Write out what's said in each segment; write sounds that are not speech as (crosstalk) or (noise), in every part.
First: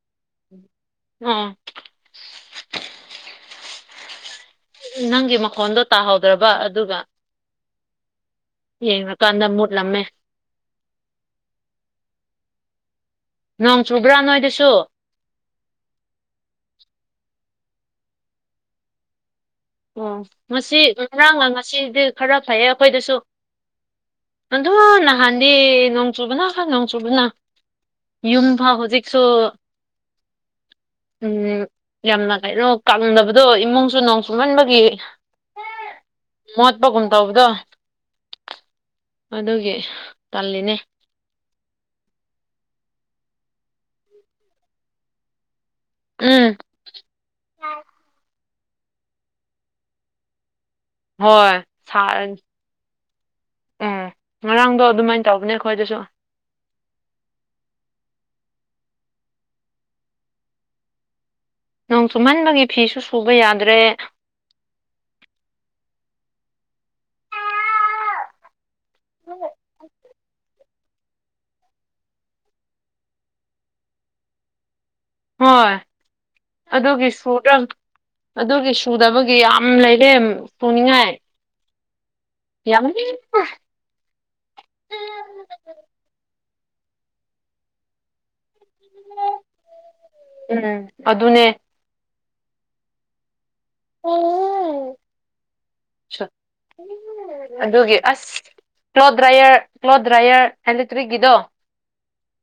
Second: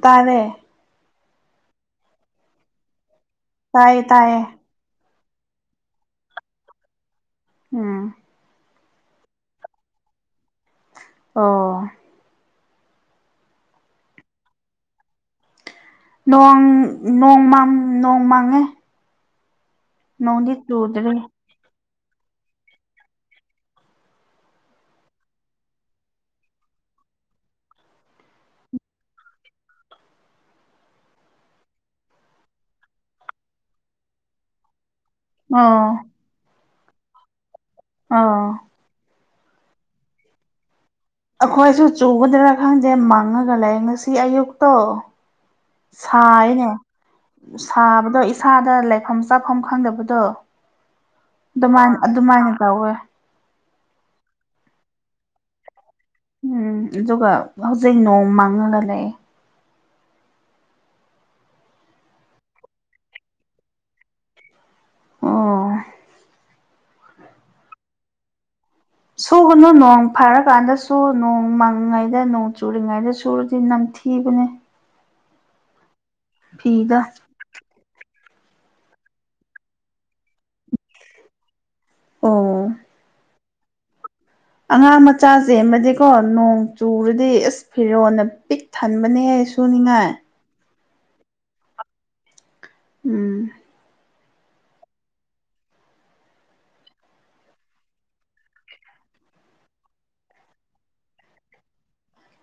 ꯇꯥꯔꯦ ꯎꯝ ꯇꯥꯏꯌꯦ ꯇꯥꯏꯌꯦ ꯎꯝ ꯅꯪꯒꯤ ꯃꯈꯣꯟꯗꯣ ꯇꯥꯍꯧꯗ꯭ꯔꯕ ꯑꯗꯨꯒ ꯎꯝ ꯌꯦꯡꯔ ꯀꯥꯟꯗ ꯃꯨꯠꯂꯝꯃꯦ꯫ ꯑꯣ ꯅꯣꯡ ꯆꯨꯕ꯭ꯔꯥ ꯅꯣꯏꯗꯁꯨ꯫ ꯅꯣꯡ ꯅꯣꯡ ꯃꯪ ꯅꯣꯡ ꯃꯪꯉꯦ꯫ ꯑꯣ ꯅꯣꯡꯗꯤ ꯉꯁꯤ ꯆꯨꯗ꯭ꯔꯤ ꯉꯔꯥꯡꯅ ꯉꯁꯤꯗꯤ ꯈꯔ ꯐꯩꯌꯦ ꯑꯩꯈꯣꯏꯗꯁꯨ꯫ ꯑꯗꯣ ꯅꯍꯥꯟꯗ ꯅꯣꯡ ꯆꯨꯕꯅ ꯈ ꯅꯣꯡ ꯆꯨꯕꯅ꯫ ꯌꯨꯝ ꯐꯥꯎ ꯍꯧꯖꯤꯛꯁꯨ ꯎꯝ ꯌꯥꯝꯅ ꯀꯩꯔꯣ ꯀꯪꯗꯕꯗꯣ ꯏꯃꯨꯡꯁꯨ ꯅꯣꯡ ꯃꯟꯕꯒꯤ ꯑꯣ ꯃꯣꯠꯄꯥꯒꯨꯟ ꯇꯧꯕꯗꯣ ꯑꯥ ꯑꯗꯨꯒꯤ ꯇꯜꯂꯤꯅꯦ꯫ ꯑꯩꯈꯣꯏꯁꯨ ꯆꯨꯒꯗ꯭ꯔꯥ ꯈꯪꯗꯦ ꯃꯪꯉꯥꯒ ꯂꯩ ꯉꯁꯤ ꯑꯌꯨꯛꯇꯣ꯫ ꯎꯝ ꯁꯥꯏꯅꯦ ꯁꯥꯕꯗꯣ ꯏꯁꯥꯗ ꯂꯩꯐꯝ ꯆꯥꯐꯝ ꯈꯪꯗꯕꯗꯣ ꯍꯣꯏ ꯑꯗꯨꯃꯥꯏꯅ ꯁꯥꯔꯅꯤ ꯑꯗꯨꯃꯥꯏꯅ ꯇꯧꯋꯦ꯫ ꯎꯝ ꯉꯔꯥꯡꯗꯣ ꯑꯗꯨꯃꯥꯏꯅ ꯇꯧꯕꯅꯦ ꯑꯩꯈꯣꯏꯗꯁꯨ꯫ ꯎꯝ ꯑꯗꯨꯒ ꯍꯧꯖꯤꯛ ꯅꯣꯡ ꯃꯥꯡꯉꯥꯒ ꯂꯩꯌꯦ꯫ ꯅꯣꯡ ꯆꯨꯃꯟꯕꯒꯤ ꯐꯤꯁꯨ ꯁꯨꯕ ꯌꯥꯗ꯭ꯔꯦ꯫ ꯑꯣ ꯁꯨꯒꯅꯣ ꯅꯣꯡ ꯐꯔꯀꯥꯟꯗꯁꯨ ꯅꯣꯡ ꯃꯥꯡꯉꯤꯉꯩꯗ ꯅꯣꯡ ꯆꯨꯔꯤꯉꯩꯗ ꯁꯨꯔꯗꯤ ꯅꯝꯊꯤꯕꯅꯦ꯫ ꯍꯣꯏ ꯐꯤꯗꯣ ꯑꯗꯨꯒꯤ ꯁꯨꯗꯪ ꯑꯗꯨꯒꯤ ꯁꯨꯗꯕꯒꯤ ꯌꯥꯝ ꯂꯩꯔꯦ ꯁꯨꯅꯤꯡꯉꯥꯏ꯫ ꯑꯣ ꯌꯥꯝꯅꯤ (unintelligible) ꯑꯉꯥꯡ ꯃꯆꯥ ꯆꯦꯟꯕꯗꯤꯀꯣ ꯅꯣꯡ ꯆꯨꯔꯗꯤ ꯑꯁ ꯐꯤꯔꯣꯟꯅ ꯄꯤꯛ ꯊꯟꯕꯅꯦꯍꯦ ꯁꯨꯅꯤꯡꯉꯥꯏ꯫ ꯎꯝ ꯑꯗꯨꯅꯦ꯫ ꯎꯝ ꯑꯣ ꯑꯗꯨꯒꯤ ꯑꯁ ꯀ꯭ꯂꯣꯠ ꯗ꯭ꯔꯥꯏꯌꯔ ꯀ꯭ꯂꯣꯠ ꯗ꯭ꯔꯥꯏꯌꯔ ꯑꯦꯂꯦꯛꯇ꯭ꯔꯤꯛꯀꯤꯗꯣ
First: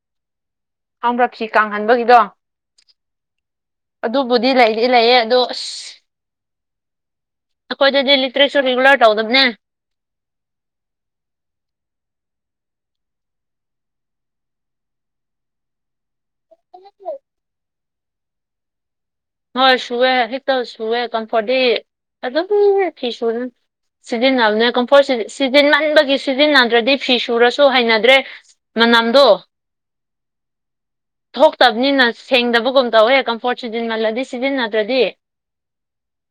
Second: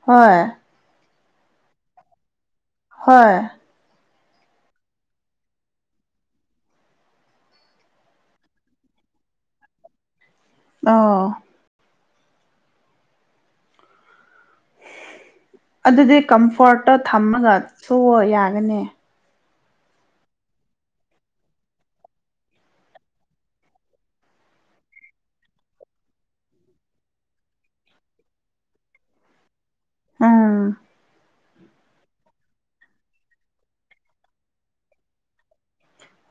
ꯍꯣꯏ ꯍꯔꯛꯁꯤ ꯀꯥꯡꯍꯟꯕꯒꯤꯗꯣ ꯍꯣꯏ ꯑꯗꯨꯕꯨꯗꯤ ꯂꯩꯗꯤ ꯂꯩꯌꯦ ꯑꯗꯣ ꯑꯁ ꯑꯩꯈꯣꯏꯗ ꯗꯦꯜꯂꯤ ꯇꯔꯤꯁꯁꯨ ꯔꯤꯒꯨꯂꯔ ꯇꯧꯗꯕꯅꯦ ꯑꯧ ꯑꯗꯨꯗꯤ ꯀꯝꯐꯣꯔꯠꯇꯣ ꯊꯝꯃꯒ ꯁꯨꯑꯣ ꯌꯥꯒꯅꯤ ꯍꯣꯏ ꯁꯨꯋꯦ ꯍꯦꯛꯇ ꯁꯨꯋꯦ ꯀꯝꯐꯣꯔꯤ ꯑꯗꯨꯝ ꯐꯤꯁꯨꯨ ꯁꯤꯖꯤꯟꯅꯕꯅꯦ ꯀꯝꯐꯣꯔꯠ ꯁꯤꯖꯤꯟꯃꯟꯕꯒꯤ ꯁꯤꯖꯤꯟꯅꯗ꯭ꯔꯗꯤ ꯐꯤ ꯁꯨꯔꯁꯨ ꯍꯩꯅꯗ꯭ꯔꯦ ꯃꯅꯥꯝꯗꯣ ꯑꯥ ꯊꯣꯛꯇꯕꯅꯤꯅ ꯁꯦꯡꯗꯕꯒꯨꯝ ꯇꯧꯋꯦ ꯀꯝꯐꯣꯔꯠ ꯁꯤꯖꯤꯟꯃꯜꯂꯗꯤ ꯁꯤꯖꯤꯟꯅꯗ꯭ꯔꯗꯤ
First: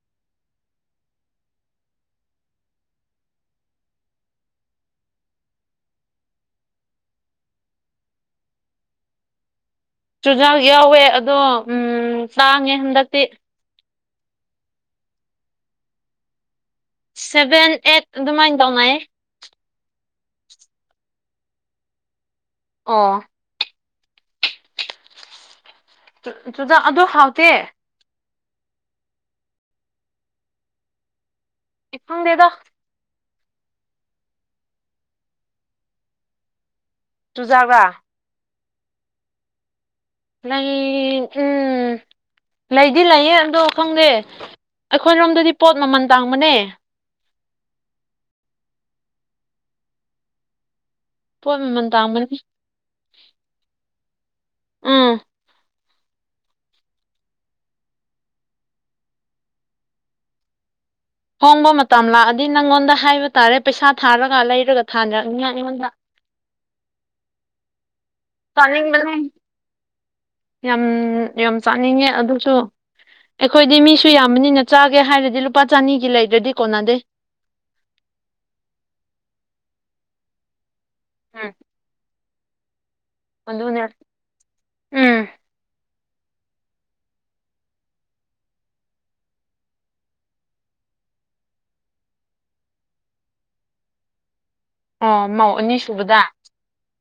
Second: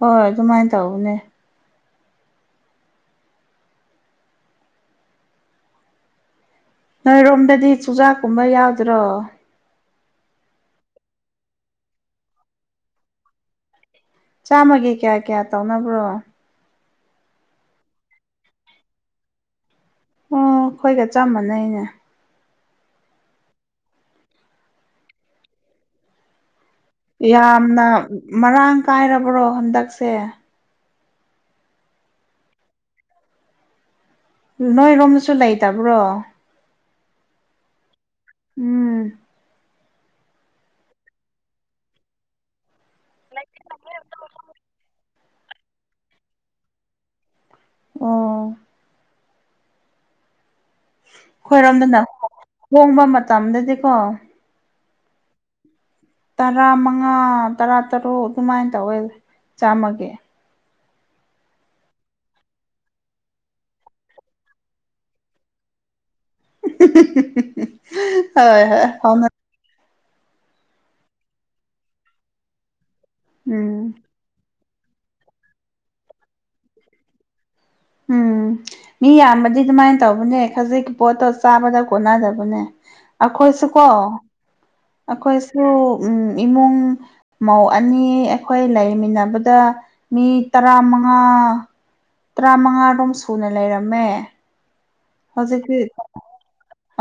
ꯍꯣꯏ ꯍꯣꯏ ꯑꯗꯨꯃꯥꯏꯅ ꯇꯧꯕꯅꯦ ꯅꯣꯏꯔꯣꯝꯗꯗꯤ ꯆꯨꯖꯥꯛꯀꯨꯝꯕ ꯌꯥꯎꯗ꯭ꯔꯣ ꯆꯨꯖꯥꯛ ꯌꯥꯎꯋꯦ ꯑꯗꯣ ꯇꯥꯡꯉꯦ ꯍꯟꯗꯛꯇꯤ ꯆꯥꯃꯒꯤ ꯀꯌꯥ ꯀꯌꯥ ꯇꯧꯅꯕ꯭ꯔꯣ ꯁꯚꯦꯟ ꯑꯩꯠ ꯑꯗꯨꯃꯥꯏꯅ ꯇꯧꯉꯥꯏ ꯑꯣ ꯑꯩꯈꯣꯏꯒ ꯆꯞ ꯃꯥꯟꯅꯩꯅꯦ ꯑꯣ ꯆꯨꯖꯥꯛ ꯑꯗꯨ ꯍꯥꯎꯇꯦ ꯌꯥꯝꯅ ꯃꯔꯥꯡ ꯀꯥꯏꯔꯕ꯭ꯔꯣ ꯍꯟꯗꯛꯁꯦ ꯈꯪꯗꯦꯗꯣ ꯅꯣꯏꯔꯣꯝꯗꯁꯨ ꯂꯩꯇꯕ꯭ꯔꯣ ꯆꯨꯖꯥꯛꯔ ꯎꯝ ꯂꯩ ꯎꯝ ꯂꯩꯗꯤ ꯂꯩꯌꯦ ꯑꯗꯣ ꯈꯪꯗꯦ ꯑꯩꯈꯣꯏꯔꯣꯝꯗꯗꯤ ꯄꯣꯠ ꯃꯃꯜ ꯇꯥꯡꯕꯅꯦ ꯑꯣ ꯄꯣꯠ ꯃꯃꯜ ꯈꯣꯏꯔꯣꯝꯗꯅ ꯇꯥꯡꯕꯅꯤ ꯍꯣꯡꯕ ꯃꯇꯝꯗꯗꯤꯀꯣ ꯑꯝ ꯇꯔꯥ ꯃꯉꯥ ꯇꯔꯥ ꯇꯔꯨꯛ ꯑꯗꯨꯃꯥꯏꯅ ꯇꯧꯋꯦ ꯆꯥꯝꯃꯒꯤ ꯍꯣꯡꯕ ꯃꯇꯝ ꯂꯥꯛꯑꯗꯤ ꯅꯪꯉꯣꯟꯗ ꯍꯥꯏꯕ ꯇꯥꯔꯦ ꯄꯩꯁꯥ ꯊꯥꯔꯒ ꯂꯩꯔꯒ ꯊꯥꯅꯔꯛꯅꯤꯉꯥꯏ ꯑꯩꯉꯣꯟꯗ ꯍꯝꯍꯝꯍꯝ ꯆꯥꯅꯤꯡꯕꯅꯦ ꯌꯥꯝ ꯌꯥꯝ ꯆꯥꯅꯤꯡꯉꯦ ꯑꯗꯨꯁꯨ ꯑꯩꯈꯣꯏꯗꯤ ꯎꯝ ꯃꯤꯁꯨ ꯌꯥꯝꯕꯅꯤꯅ ꯆꯥꯒꯦ ꯍꯥꯏꯔꯗꯤ ꯂꯨꯄꯥ ꯆꯅꯤꯒꯤ ꯂꯩꯗ꯭ꯔꯗꯤ ꯀꯣꯟꯅꯗꯦ ꯎꯝ ꯃꯤ ꯌꯥꯝꯕꯗꯤ ꯑꯗꯨꯃꯥꯏꯅ ꯇꯧꯕꯅꯦ ꯈꯖꯤꯛ ꯄꯣꯠꯇꯣ ꯎꯝ ꯆꯥꯕꯗ ꯀꯣꯟꯅꯗꯕꯅꯦ ꯑꯗꯨꯅꯦ ꯑꯩꯈꯣꯏꯁꯨꯀꯣ ꯎꯝ ꯑꯩꯈꯣꯏ ꯁꯨ ꯏꯃꯨꯡ ꯃꯧ ꯑꯅꯤ ꯑꯩꯈꯣꯏ ꯂꯩꯃꯤꯟꯅꯕꯗ ꯃꯤ ꯇꯔꯥꯃꯉꯥ ꯇꯔꯥꯃꯉꯥꯔꯣꯝ ꯁꯨꯅ ꯂꯩꯔꯝꯃꯦ ꯑꯣ ꯃꯧ ꯍꯧꯖꯤꯛꯇꯤ ꯑꯅꯤ ꯁꯨꯕꯗ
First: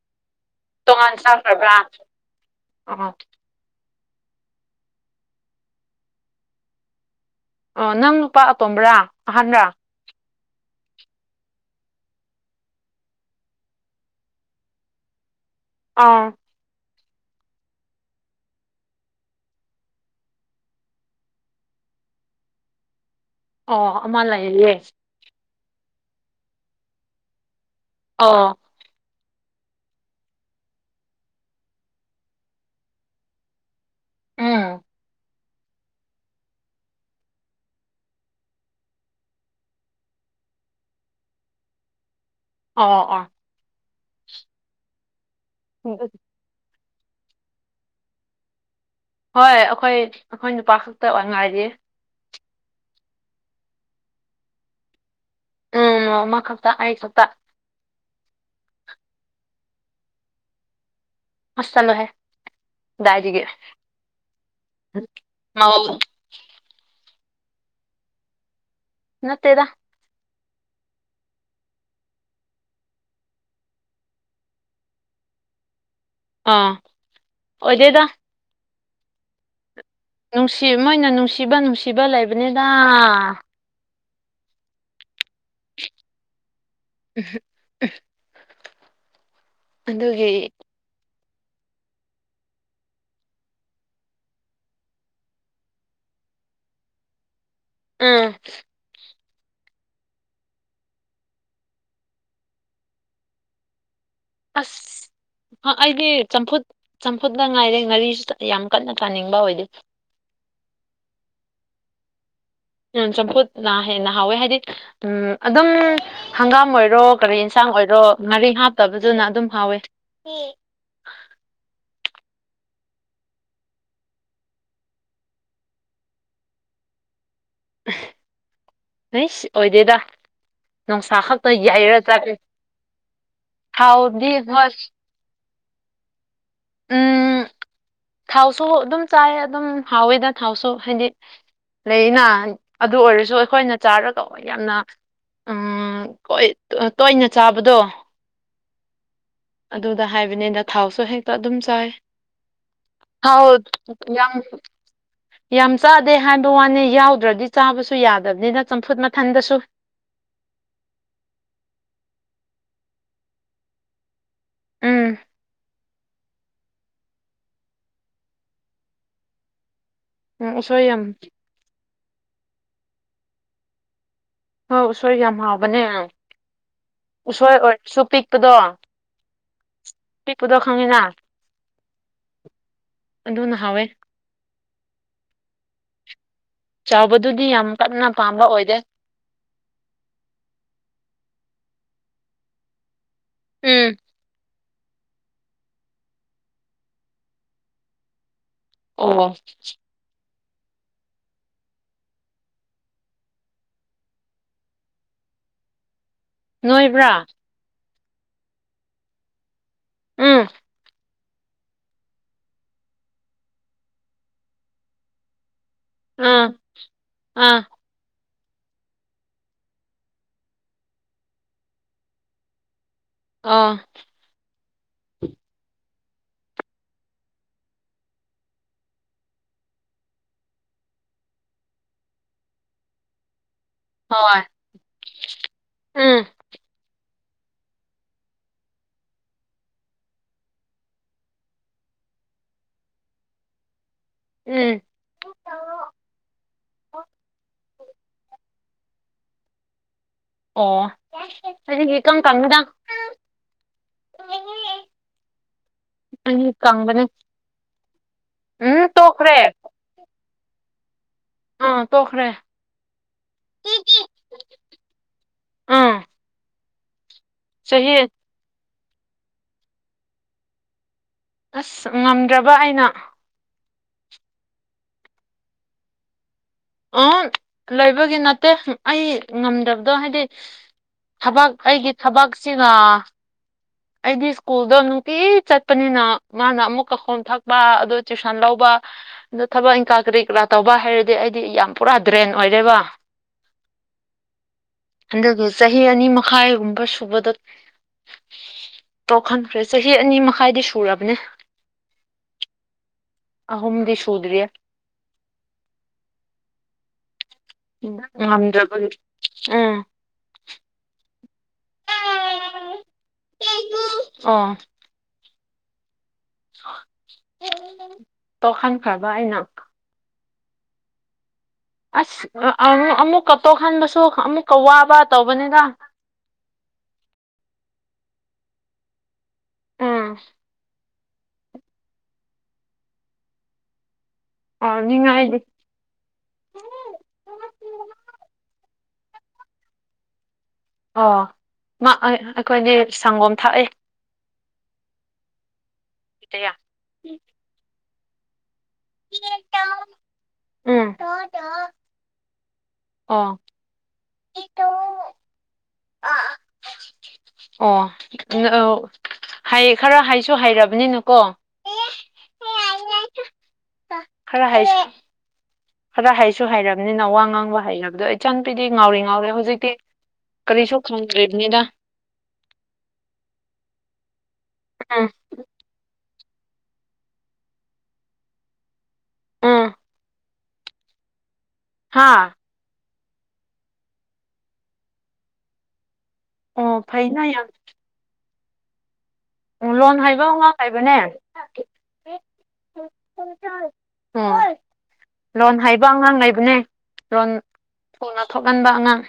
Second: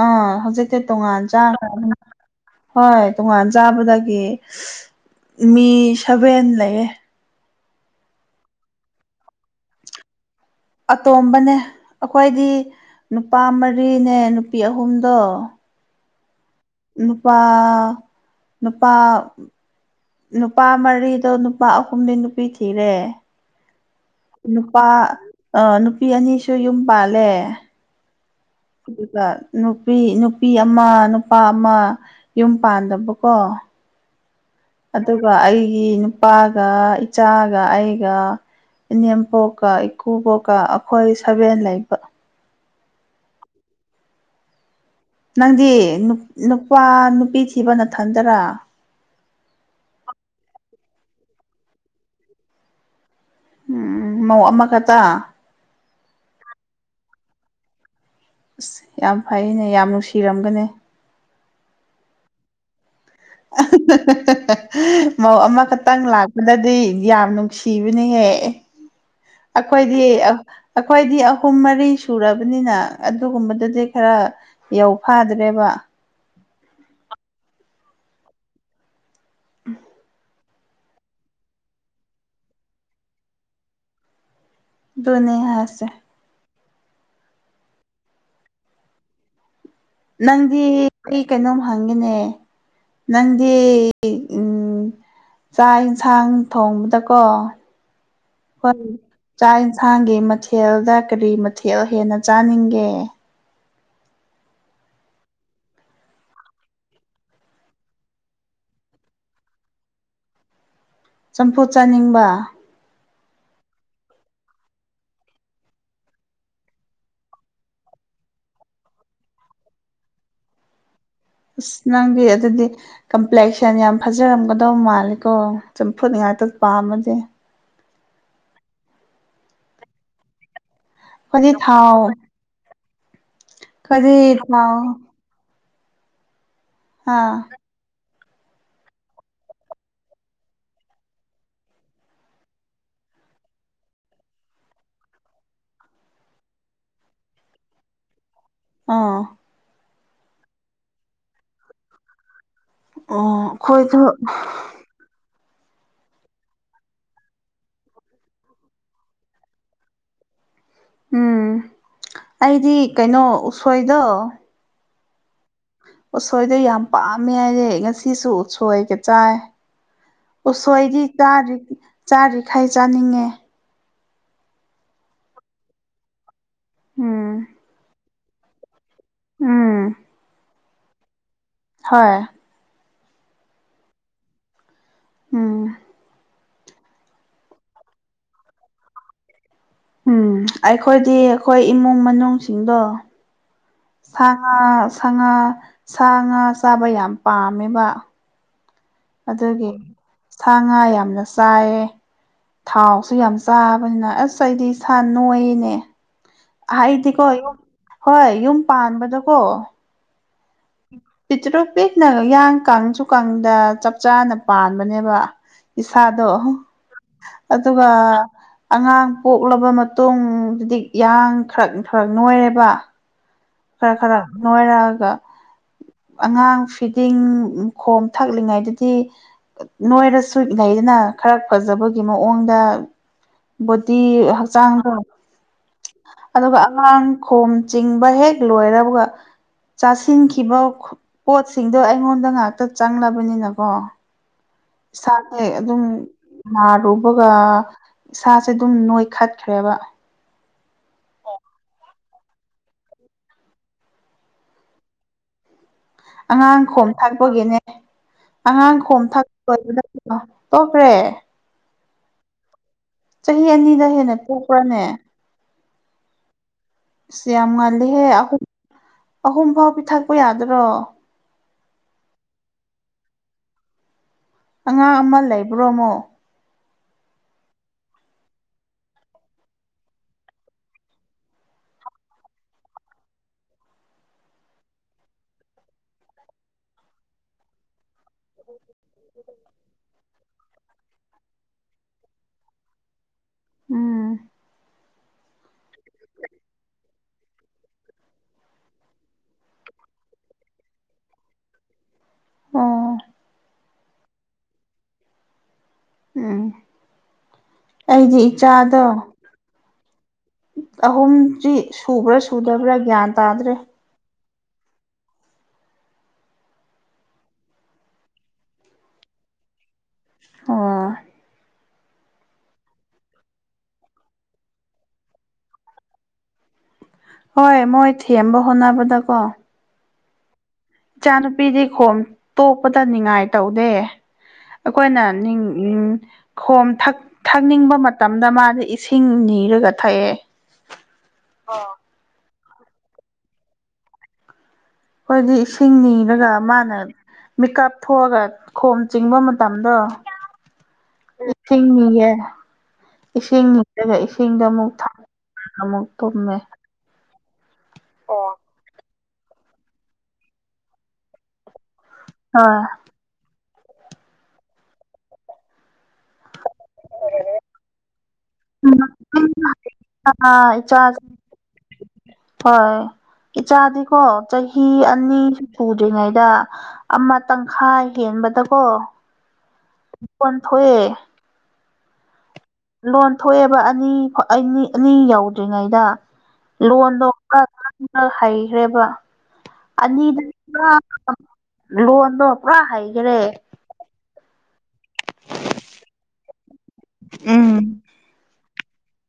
ꯑꯥ ꯍꯧꯖꯤꯛ ꯍꯩꯖꯤꯛꯇꯤ ꯇꯣꯉꯥꯟ ꯆꯥꯈ꯭ꯔꯥꯅꯤ ꯍꯣꯏ ꯑꯣ ꯇꯣꯉꯥꯟ ꯆꯥꯕꯗꯒꯤ ꯃꯤ ꯁꯚꯦꯟ ꯂꯩꯌꯦ ꯑꯣ ꯅꯪ ꯅꯨꯄꯥ ꯑꯇꯣꯝꯕ꯭ꯔꯥ ꯑꯍꯥꯟꯔꯥ ꯑꯇꯣꯝꯕꯅꯦ ꯑꯩꯈꯣꯏꯗꯤ ꯅꯨꯄꯥ ꯃꯔꯤꯅꯦ ꯅꯨꯄꯤ ꯑꯍꯨꯝꯗꯣ ꯑꯥ ꯅꯨꯄꯥ ꯅꯨꯄꯥ ꯅꯨꯄꯥ ꯃꯔꯤꯗꯣ ꯅꯨꯄꯥ ꯑꯍꯨꯝꯗꯤ ꯅꯨꯄꯤ ꯊꯤꯔꯦ ꯑꯣ ꯑꯃ ꯂꯩ ꯅꯨꯄꯥ ꯑꯥ ꯅꯨꯄꯤ ꯑꯅꯤꯁꯨ ꯌꯨꯝ ꯄꯥꯜꯂꯦ ꯑꯣ ꯑꯗꯨꯒ ꯅꯨꯄꯤ ꯅꯨꯄꯤ ꯑꯃ ꯅꯨꯄꯥ ꯑꯃ ꯌꯨꯝ ꯄꯥꯟꯗꯕꯀꯣ ꯎꯝ ꯑꯗꯨꯒ ꯑꯩꯒꯤ ꯅꯨꯄꯥꯒ ꯏꯆꯥꯒ ꯑꯩꯒ ꯏꯅꯦꯝꯄꯣꯛꯀ ꯏꯀꯨꯕꯣꯛꯀ ꯑꯩꯈꯣꯏ ꯁꯕꯦꯟ ꯂꯩꯕ ꯑꯣ ꯑꯣ ꯅꯪꯗꯤ ꯅꯨꯄꯥ ꯅꯨꯄꯤ ꯊꯤꯕ ꯅꯊꯟꯗꯔꯥ ꯍꯣꯏ ꯑꯩꯈꯣꯏ ꯑꯩꯈꯣꯏ ꯅꯨꯄꯥ ꯈꯛꯇ ꯉꯥꯏꯔꯤ ꯎꯝ ꯃꯧ ꯑꯃ ꯈꯛꯇ ꯎꯝ ꯑꯃꯈꯛꯇ ꯑꯩ ꯈꯛꯇ ꯑꯁ ꯌꯥꯝ ꯐꯩꯅꯦ ꯌꯥꯝ ꯅꯨꯡꯁꯤꯔꯝꯒꯅꯤ ꯍꯁ ꯆꯠꯂꯣꯍꯦ ꯀꯗꯥꯏꯗꯒꯤ ꯃꯧ ꯑꯃꯈꯛꯇꯪ ꯂꯥꯛ ꯄꯅꯗꯤ ꯌꯥꯝ ꯅꯨꯡꯁꯤꯕꯅꯤꯍꯦ ꯅꯠꯇꯦꯗ ꯑꯩꯈꯣꯏ ꯍꯥꯏꯗꯤ ꯑꯩꯈꯣꯏꯗꯤ ꯑꯍꯨꯝ ꯃꯔꯤ ꯁꯨꯔꯕꯅꯤꯅ ꯑꯗꯨꯒꯨꯝꯕꯗꯗꯤ ꯈ꯭ꯔꯥ ꯌꯧ ꯐꯥꯗ꯭ꯔꯦꯕ ꯑꯥ ꯑꯣꯗꯦꯗ (inaudible) ꯅꯨꯡꯁꯤ ꯃꯣꯏꯅ ꯅꯨꯡꯁꯤꯕ ꯅꯨꯡꯁꯤꯕ ꯂꯩꯕꯅꯤꯗ ꯗꯨꯅꯦ ꯍꯥꯏꯁꯦ (unintelligible) ꯑꯗꯨꯒꯤ ꯅꯪꯗꯤ ꯑꯩ ꯀꯩꯅꯣꯝ ꯍꯪꯒꯦꯅꯦ ꯅꯪꯗꯤ ꯎꯝ ꯆꯥꯛ ꯌꯦꯟꯁꯥꯡ ꯊꯣꯡꯕꯗꯀꯣ ꯎꯝ ꯍꯣꯏ ꯆꯥꯛ ꯌꯦꯟꯁꯥꯡꯒꯤ ꯃꯊꯦꯜꯗ ꯀꯔꯤ ꯃꯊꯦꯜ ꯍꯦꯟꯅ ꯆꯥꯅꯤꯡꯒꯦ ꯑꯁ ꯑꯩꯗꯤ ꯆꯝꯐꯨꯠ ꯆꯝꯐꯨꯠꯇꯅ ꯉꯥꯏꯔꯦ ꯉꯥꯔꯤꯁꯨ ꯌꯥꯝ ꯀꯟꯅ ꯆꯥꯅꯤꯡꯕ ꯑꯣꯏꯗꯦ ꯆꯝꯐꯨꯠ ꯆꯥꯅꯤꯡꯕ ꯎꯝ ꯆꯝꯐꯨꯠꯅ ꯍꯦꯟꯅ ꯍꯥꯎꯋꯦ ꯍꯥꯏꯗꯤ ꯎꯝ ꯑꯗꯨꯝ ꯍꯪꯒꯥꯝ ꯑꯣꯏꯔꯣ ꯀꯔꯤ ꯌꯦꯟꯁꯥꯡ ꯑꯣꯏꯔꯣ ꯉꯥꯔꯤ ꯍꯥꯞꯇꯕꯗꯨꯅ ꯑꯗꯨꯝ ꯍꯥꯎꯋꯦ ꯑꯁ ꯅꯪꯗꯤ ꯑꯗꯨꯗꯤ ꯀꯝꯄ꯭ꯂꯦꯛꯁꯟ ꯌꯥꯝ ꯐꯖꯔꯝꯒꯗꯧ ꯃꯥꯜꯂꯦꯀꯣ ꯆꯝꯐꯨꯠ ꯉꯥꯛꯇ ꯄꯥꯝꯃꯗꯤ (inaudible) ꯑꯩꯁ ꯑꯣꯏꯗꯦꯗ ꯅꯨꯡꯁꯥ ꯈꯛꯇ ꯑꯩꯈꯣꯏꯗꯤ ꯊꯥꯎ ꯌꯥꯏꯔ ꯆꯥꯀꯦ ꯑꯩꯈꯣꯏꯗꯤ ꯊꯥꯎꯗꯤ ꯍꯣꯏ ꯊꯥꯎ ꯑꯥ ꯎꯝ ꯊꯥꯎꯁꯨ ꯑꯗꯨꯝ ꯆꯥꯏ ꯑꯗꯨꯝ ꯍꯥꯎꯋꯦꯗ ꯊꯥꯎꯁꯨ ꯍꯥꯏꯗꯤ ꯂꯩꯅ ꯑꯗꯨ ꯑꯣꯏꯔꯁꯨ ꯑꯩꯈꯣꯏꯅ ꯆꯥꯔꯒ ꯌꯥꯝꯅ ꯑꯥ ꯒꯣꯏ ꯇꯣꯏꯅ ꯆꯥꯕꯗꯣ ꯑꯥ ꯑꯗꯨꯗ ꯍꯥꯏꯕꯅꯤꯅ ꯊꯥꯎꯁꯨ ꯍꯦꯛꯇ ꯑꯗꯨꯝ ꯆꯥꯏ ꯊꯥꯎ ꯑꯩꯈꯣꯏꯗꯣ ꯌꯥꯡ ꯌꯥꯝ ꯆꯥꯗꯦ ꯍꯥꯏꯕ ꯋꯥꯅꯤ ꯌꯥꯎꯗ꯭ꯔꯗꯤ ꯆꯥꯕꯁꯨ ꯌꯥꯗꯕꯅꯤꯅ ꯆꯝꯐꯨꯠ ꯃꯊꯟꯗꯁꯨ꯫ ꯎꯝ ꯑꯩꯗꯤ ꯀꯩꯅꯣ ꯎꯁꯣꯏꯗꯣ ꯎꯝ ꯎꯠꯁꯣꯏꯗꯣ ꯌꯥꯝ ꯄꯥꯝꯃꯦ ꯑꯩꯗꯤ ꯉꯁꯤꯁꯨ ꯎꯁꯣꯏꯒ ꯆꯥꯏ꯫ ꯎꯝ ꯎꯁꯣꯏ ꯎꯁꯣꯏꯗꯤ ꯌꯥꯝ ꯆꯥꯔꯤ ꯆꯥꯔꯤꯈꯩ ꯆꯥꯅꯤꯡꯉꯦ꯫ ꯍꯣꯏ ꯎꯁꯣꯏ ꯌꯥꯝ ꯍꯥꯎꯕꯅꯦ ꯎꯝ ꯎꯁꯣꯏ ꯑꯣꯏꯔꯁꯨ ꯄꯤꯛꯄꯗꯣ ꯎꯝ ꯄꯤꯛꯄꯗꯣ ꯈꯪꯉꯦꯅ ꯍꯣꯏ ꯑꯗꯨꯅ ꯍꯥꯎꯋꯦ꯫ ꯎꯝ ꯆꯥꯎꯕꯗꯨꯗꯤ ꯌꯥꯝ ꯀꯟꯅ ꯄꯥꯝꯕ ꯑꯣꯏꯗꯦ ꯫ ꯎꯝ ꯑꯩꯈꯣꯏꯗꯤ ꯑꯩꯈꯣꯏ ꯏꯃꯨꯡ ꯃꯅꯨꯡꯁꯤꯡꯗꯣ ꯎꯝ ꯁꯥ ꯉꯥ ꯁꯥ ꯉꯥ ꯁꯥ ꯉꯥ ꯆꯥꯕ ꯌꯥꯝ ꯄꯥꯝꯃꯦꯕ꯫ ꯑꯣ ꯑꯗꯨꯒꯤ ꯁꯥ ꯉꯥ ꯌꯥꯝꯅ ꯆꯥꯏꯌꯦ꯫ ꯊꯥꯎꯁꯨ ꯌꯥꯝ ꯆꯥꯕꯅꯤꯅ ꯑꯁ ꯑꯩꯗꯤ ꯏꯁ ꯅꯣꯏꯅꯦ꯫ ꯅꯣꯏꯕ꯭ꯔꯥ ꯑꯩꯗꯤꯀꯣ ꯌꯨꯝ ꯍꯣꯏ ꯌꯨꯝ ꯄꯥꯟꯕꯗꯀꯣ ꯎꯝ ꯄꯤꯇ꯭ꯔꯨ ꯄꯤꯛꯅ ꯌꯥꯡ ꯀꯪꯁꯨꯀꯪꯗ ꯆꯞ ꯆꯥꯅ ꯄꯥꯟꯕꯅꯦꯕ꯫ ꯏꯁꯥꯗꯣ ꯑꯥ ꯑꯥ ꯑꯗꯨꯒ ꯑꯉꯥꯡ ꯄꯣꯛꯂꯕ ꯃꯇꯨꯡꯗꯨꯗꯤ ꯌꯥꯡ ꯈ꯭ꯔꯛ ꯈ꯭ꯔꯛ ꯅꯣꯏꯔꯦꯕ꯫ ꯑꯣ ꯈꯔ ꯈꯔ ꯅꯣꯏꯔꯛꯑꯒ ꯑꯉꯥꯡ ꯐꯤꯗꯤꯡ ꯈꯣꯝ ꯊꯛꯂꯤꯉꯩꯗꯗꯤ ꯅꯣꯏꯔ ꯁꯨ ꯂꯩꯗꯅ ꯈꯔ ꯐꯖꯕꯒꯤ ꯃꯑꯣꯡꯗ ꯕꯣꯗꯤ ꯍꯣꯏ ꯍꯛꯆꯥꯡꯗꯣ ꯎꯝ ꯑꯗꯨꯒ ꯑꯉꯥꯡ ꯈꯣꯝ ꯆꯤꯡꯕ ꯍꯦꯛ ꯂꯣꯏꯔꯕꯒ ꯆꯥꯁꯤꯟꯈꯤꯕ ꯄꯣꯠꯁꯤꯡꯗꯣ ꯑꯩꯉꯣꯟꯗ ꯉꯥꯛꯇ ꯆꯪꯂꯕꯅꯤꯅꯀꯣ ꯎꯝ ꯏꯁꯥꯁꯦ ꯑꯗꯨꯝ ꯅꯥꯔꯨꯕꯒ ꯏꯁꯥꯁꯦ ꯑꯗꯨꯝ ꯅꯣꯏꯈꯠꯈ꯭ꯔꯦꯕ ꯑꯣ ꯑꯩꯗꯤ ꯏꯀꯪ ꯀꯪꯏꯗ꯫ (unintelligible) ꯑꯩꯗꯤ ꯑꯉꯥꯡ ꯈꯣꯝ ꯀꯪꯕꯅꯦ ꯊꯥꯛꯄꯒꯤꯅꯦ ꯑꯉꯥꯡ ꯎꯝ ꯈꯣꯝ ꯇꯣꯛꯈ꯭ꯔꯦ ꯊꯥꯛꯄꯗ ꯑ ꯇꯣꯛꯈ꯭ꯔꯦ ꯑꯥ ꯇꯣꯛꯈ꯭ꯔꯦ ꯆꯍꯤ ꯑꯅꯤꯗ ꯍꯦꯟꯅ ꯄꯨ ꯄ꯭ꯔꯅꯦ ꯎꯝ ꯑꯁ ꯌꯥꯝ ꯉꯜꯂꯤꯍꯦ ꯆꯍꯤ ꯑꯍꯨꯝ ꯑꯍꯨꯝ ꯐꯥꯎ ꯄꯤ ꯊꯛꯄ ꯌꯥꯗ꯭ꯔꯣ? ꯑꯁ ꯉꯝꯗ꯭ꯔꯕ ꯑꯩꯅ ꯑꯉꯥꯡ ꯑꯃ ꯂꯩꯕ꯭ꯔꯣꯃꯨꯛ? ꯑ ꯂꯩꯕꯒꯤ ꯅꯠꯇꯦ ꯑꯩ ꯉꯝꯗꯕꯗꯣ ꯍꯥꯏꯗꯤ ꯊꯕꯛ ꯑꯩꯒꯤ ꯊꯕꯛꯆꯤꯒ ꯑꯩꯗꯤ ꯁ꯭ꯀꯨꯜꯗꯣ ꯅꯨꯡꯇꯤ ꯆꯠꯄꯅꯤꯅ ꯃꯥꯅ ꯑꯃꯨꯛꯀ ꯈꯣꯝ ꯊꯛꯄ ꯑꯗꯨ ꯇ꯭ꯌꯨꯁꯟ ꯂꯧꯕ ꯑꯗꯣ ꯊꯕꯛ ꯏꯪꯀꯥ ꯀꯔꯤ ꯀꯔꯥ ꯇꯧꯕ ꯍꯥꯏꯔꯗꯤ ꯑꯩꯗꯤ ꯌꯥꯝ ꯄꯨꯔꯥ ꯗ꯭ꯔꯦꯟ ꯑꯣꯏꯔꯦꯕ ꯎꯝ ꯍꯟꯗꯒꯤ ꯆꯍꯤ ꯑꯅꯤ ꯃꯈꯥꯏꯒꯨꯝꯕ ꯁꯨꯕꯗ ꯇꯣꯛꯍꯟꯈ꯭ꯔꯦ ꯆꯍꯤ ꯑꯅꯤ ꯃꯈꯥꯏꯗꯤ ꯁꯨꯔꯕꯅꯦ ꯑꯣ ꯑꯍꯨꯝꯗꯤ ꯁꯨꯗ꯭ꯔꯤꯌꯦ ꯎꯝ ꯏꯃꯥ ꯑꯩꯗꯤ ꯉꯝꯗ꯭ꯔꯕꯒꯤ ꯎꯝ ꯑꯍꯨꯝꯗ꯭ꯔꯤ ꯁꯨꯕ꯭ꯔꯥ ꯁꯨꯗꯕ꯭ꯔꯥ ꯒ꯭ꯌꯥꯟ ꯇꯥꯗ꯭ꯔꯦ ꯑꯥ ꯇꯣꯝꯍꯟꯈ꯭ꯔꯕ ꯑꯩꯅ ꯑꯣ ꯑꯁ ꯑꯃꯨ ꯑꯃꯨꯛꯀ ꯇꯣꯛꯍꯟꯕꯁꯨ ꯑꯃꯨꯛꯀ ꯋꯥꯕ ꯇꯧꯕꯅꯦꯗ ꯍꯣꯏ ꯃꯣꯏ ꯊꯦꯝꯕ ꯍꯣꯠꯅꯕꯗ ꯀꯣ ꯎꯝ ꯏꯆꯥꯅꯨꯄꯤꯗꯤ ꯈꯣꯝ ꯇꯣꯛꯄꯗ ꯅꯤꯉꯥꯏ ꯇꯧꯗꯦ ꯑ ꯑꯈꯣꯏꯅ ꯅꯤꯡꯉꯥꯏꯗꯤ ꯅꯤꯡ ꯈꯣꯝ ꯊꯛ ꯊꯛꯅꯤꯡꯕ ꯃꯇꯝꯗ ꯃꯥꯗꯤ ꯏꯁꯤꯡ ꯅꯤꯔꯒ ꯊꯛꯑꯦ ꯑꯣ ꯃꯥ ꯑꯩ ꯑꯩꯈꯣꯏꯗꯤ ꯁꯪꯒꯣꯝ ꯊꯛꯑꯦ ꯈꯣꯏꯗꯤ ꯏꯁꯤꯡ ꯅꯤꯔꯒ ꯃꯥꯅ ꯃꯤꯀꯞ ꯊꯣꯛꯑꯒ ꯈꯣꯝ ꯆꯤꯡꯕ ꯃꯇꯝꯗꯣ ꯎꯝ ꯏꯁꯤꯡꯅꯤꯌꯦ ꯑꯣ ꯏꯁꯤꯡꯅꯤ ꯑꯗꯨꯒ ꯏꯁꯤꯡꯗ ꯑꯃꯨꯛ ꯊ ꯑꯃꯨꯛ ꯇꯨꯝꯃꯦ ꯑꯣ ꯍꯥꯏ ꯈꯔ ꯍꯩꯁꯨ ꯍꯩꯔꯕꯅꯤꯅꯀꯣ ꯍꯣꯏ ꯈꯔ ꯍꯩ ꯁꯤꯡ ꯈꯔ ꯍꯩꯁꯨ ꯍꯩꯔꯝꯅꯤꯅ ꯋꯥ ꯉꯥꯡꯕ ꯍꯩꯔꯕꯗꯣ ꯏꯆꯟꯄꯤꯗꯤ ꯉꯥꯎꯔꯤ ꯉꯥꯎꯔꯦ ꯍꯧꯖꯤꯛꯇꯤ ꯀꯔꯤꯁꯨ ꯏꯆꯥꯁꯦ ꯈꯟꯗ꯭ꯔꯤꯝꯅꯤꯗ ꯍꯣꯏ ꯏꯆꯥꯗꯤꯀꯣ ꯆꯍꯤ ꯎꯝ ꯑꯅꯤ ꯄꯨꯨꯗ꯭ꯔꯤꯉꯩꯗ ꯑꯃ ꯇꯪꯈꯥꯏ ꯍꯦꯟꯕꯗꯀꯣ ꯎꯝ (unintelligible) ꯊꯣꯑꯦ ꯍꯥꯥ ꯂꯣꯟ ꯊꯣꯑꯦꯕ ꯑꯅꯤ ꯍꯣꯏ ꯑꯅꯤ ꯌꯧꯗ꯭ꯔꯤꯉꯩꯗ ꯑꯣ ꯂꯣꯟꯗꯣ ꯐꯩꯅ ꯌꯥꯝ ꯈ꯭ꯔ ꯍꯩꯈ꯭ꯔꯦꯕ ꯂꯣꯟ ꯍꯩꯕ ꯑꯅꯤꯗꯗꯤ ꯑꯉꯥꯡ ꯄꯨꯔꯥ ꯂꯩꯕꯅꯦ ꯂꯣꯟꯗꯣ ꯄꯨꯔꯥ ꯍꯩꯒ꯭ꯔꯦ ꯎꯪ ꯂꯣꯟ ꯍꯩꯕ ꯑꯉꯥꯡ ꯂꯩꯕꯅꯦ ꯂꯣꯟ ꯎꯝ ꯊꯨꯅ ꯊꯣꯒꯟꯕ ꯑꯉꯥꯡ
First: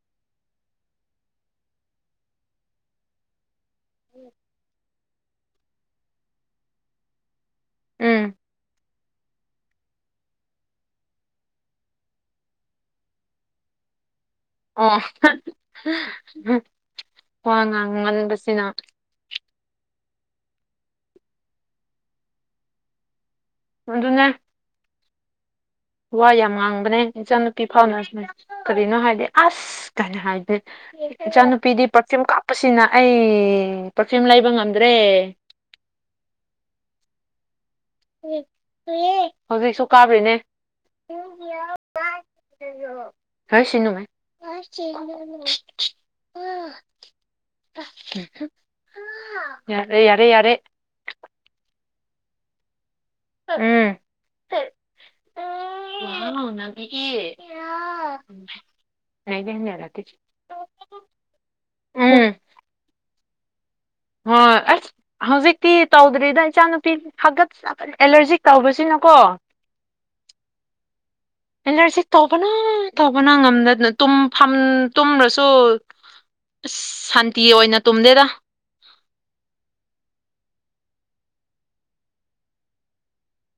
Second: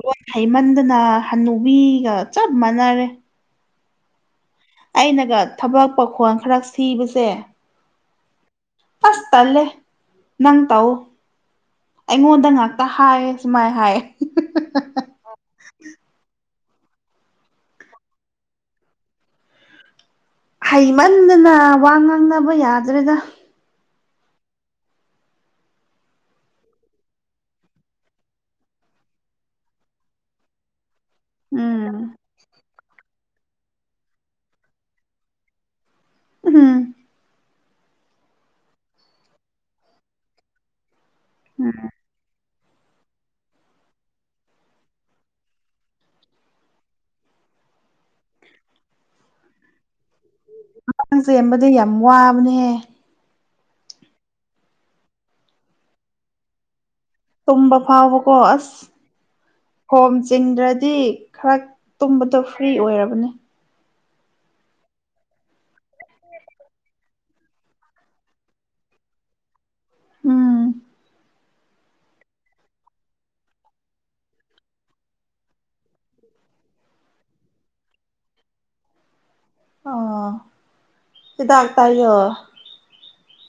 ꯂꯣꯟ ꯍꯩꯃꯟꯗꯅ ꯍꯟꯅꯨꯕꯤꯒ ꯆꯞ ꯃꯥꯟꯅꯔꯦ (inaudible) ꯑꯩꯅꯒ ꯊꯕꯛ ꯄꯥꯈꯣꯟ ꯈꯔ ꯁꯤꯕꯁꯦ ꯎꯝ ꯑꯁ ꯇꯂꯦ ꯅꯪ ꯇꯧ ꯑꯩꯉꯣꯟꯗ ꯉꯥꯛꯇ ꯍꯥꯏꯌꯦ ꯁꯨꯃꯥꯏ ꯍꯥꯏꯌꯦ ꯋꯥ ꯉꯥꯡꯃꯟꯕꯁꯤꯅ ꯍꯩꯃꯟꯗꯅ ꯋꯥ ꯉꯥꯡꯅꯕ ꯌꯥꯗ꯭ꯔꯦꯗ ꯑꯗꯨꯅꯦ ꯋꯥ ꯌꯥꯝ ꯉꯥꯡꯕꯅꯦ ꯏꯆꯥꯅꯨꯄꯤ ꯐꯥꯎꯅꯁꯨꯅꯦ ꯀꯔꯤꯅꯣ ꯍꯥꯏꯗꯤ ꯑꯁ ꯑꯁꯤ ꯀꯩꯅ ꯍꯥꯏꯗꯤꯦ ꯏꯆꯥꯅꯨꯄꯤꯗꯤ ꯎꯝ ꯄꯔꯐꯤꯌꯨꯝ ꯀꯥꯞꯄꯁꯤꯅ ꯑꯩ ꯄꯔꯐꯤꯌꯨꯝ ꯂꯩꯕ ꯉꯝꯗ꯭ꯔꯦ ꯎꯝ ꯍꯧꯖꯤꯛꯁꯨ ꯀꯥ꯭ꯔꯤꯅꯦ ꯎꯝ ꯍꯔ ꯁꯤꯅꯨ ꯃ ꯑ ꯑ (inaudible) ꯌꯥꯔꯦ ꯌꯥꯔꯦ ꯌꯥꯔꯦ ꯉꯪ ꯆꯦꯟꯕꯗ ꯌꯥꯝ ꯋꯥꯕꯅꯦꯍꯦ ꯎꯟ ꯇꯨꯝꯕ ꯐꯥꯎꯕꯀꯣ ꯑꯁ ꯈꯣꯝ ꯆꯤꯡꯗ꯭ꯔꯗꯤ ꯈꯔ ꯇꯨꯝꯕꯗꯣ ꯐ꯭ꯔꯤ ꯑꯣꯏꯔꯕꯅꯦ ꯍꯣꯏ ꯑꯁ ꯍꯧꯖꯤꯛꯇꯤ ꯇꯧꯗ꯭ꯔꯤꯗ ꯏꯆꯥꯅꯨꯄꯤ ꯐꯒꯠ ꯁꯥꯒꯠ ꯑꯦꯂꯔꯖꯤꯛ ꯇꯧꯕꯁꯤꯅꯀꯣ ꯎꯝ ꯑꯦꯂꯔꯖꯤ ꯇꯧꯕꯅ ꯇꯧꯕꯅ ꯉꯝꯗꯗꯅ ꯇꯨꯝ ꯐꯝ ꯇꯨꯝ꯭ꯔꯁꯨ ꯑꯁ ꯁꯥꯟꯇꯤ ꯑꯣꯏꯅ ꯇꯨꯝꯗꯦꯗ ꯑꯣ ꯍꯤꯗꯥꯛꯇꯥꯏꯌꯣ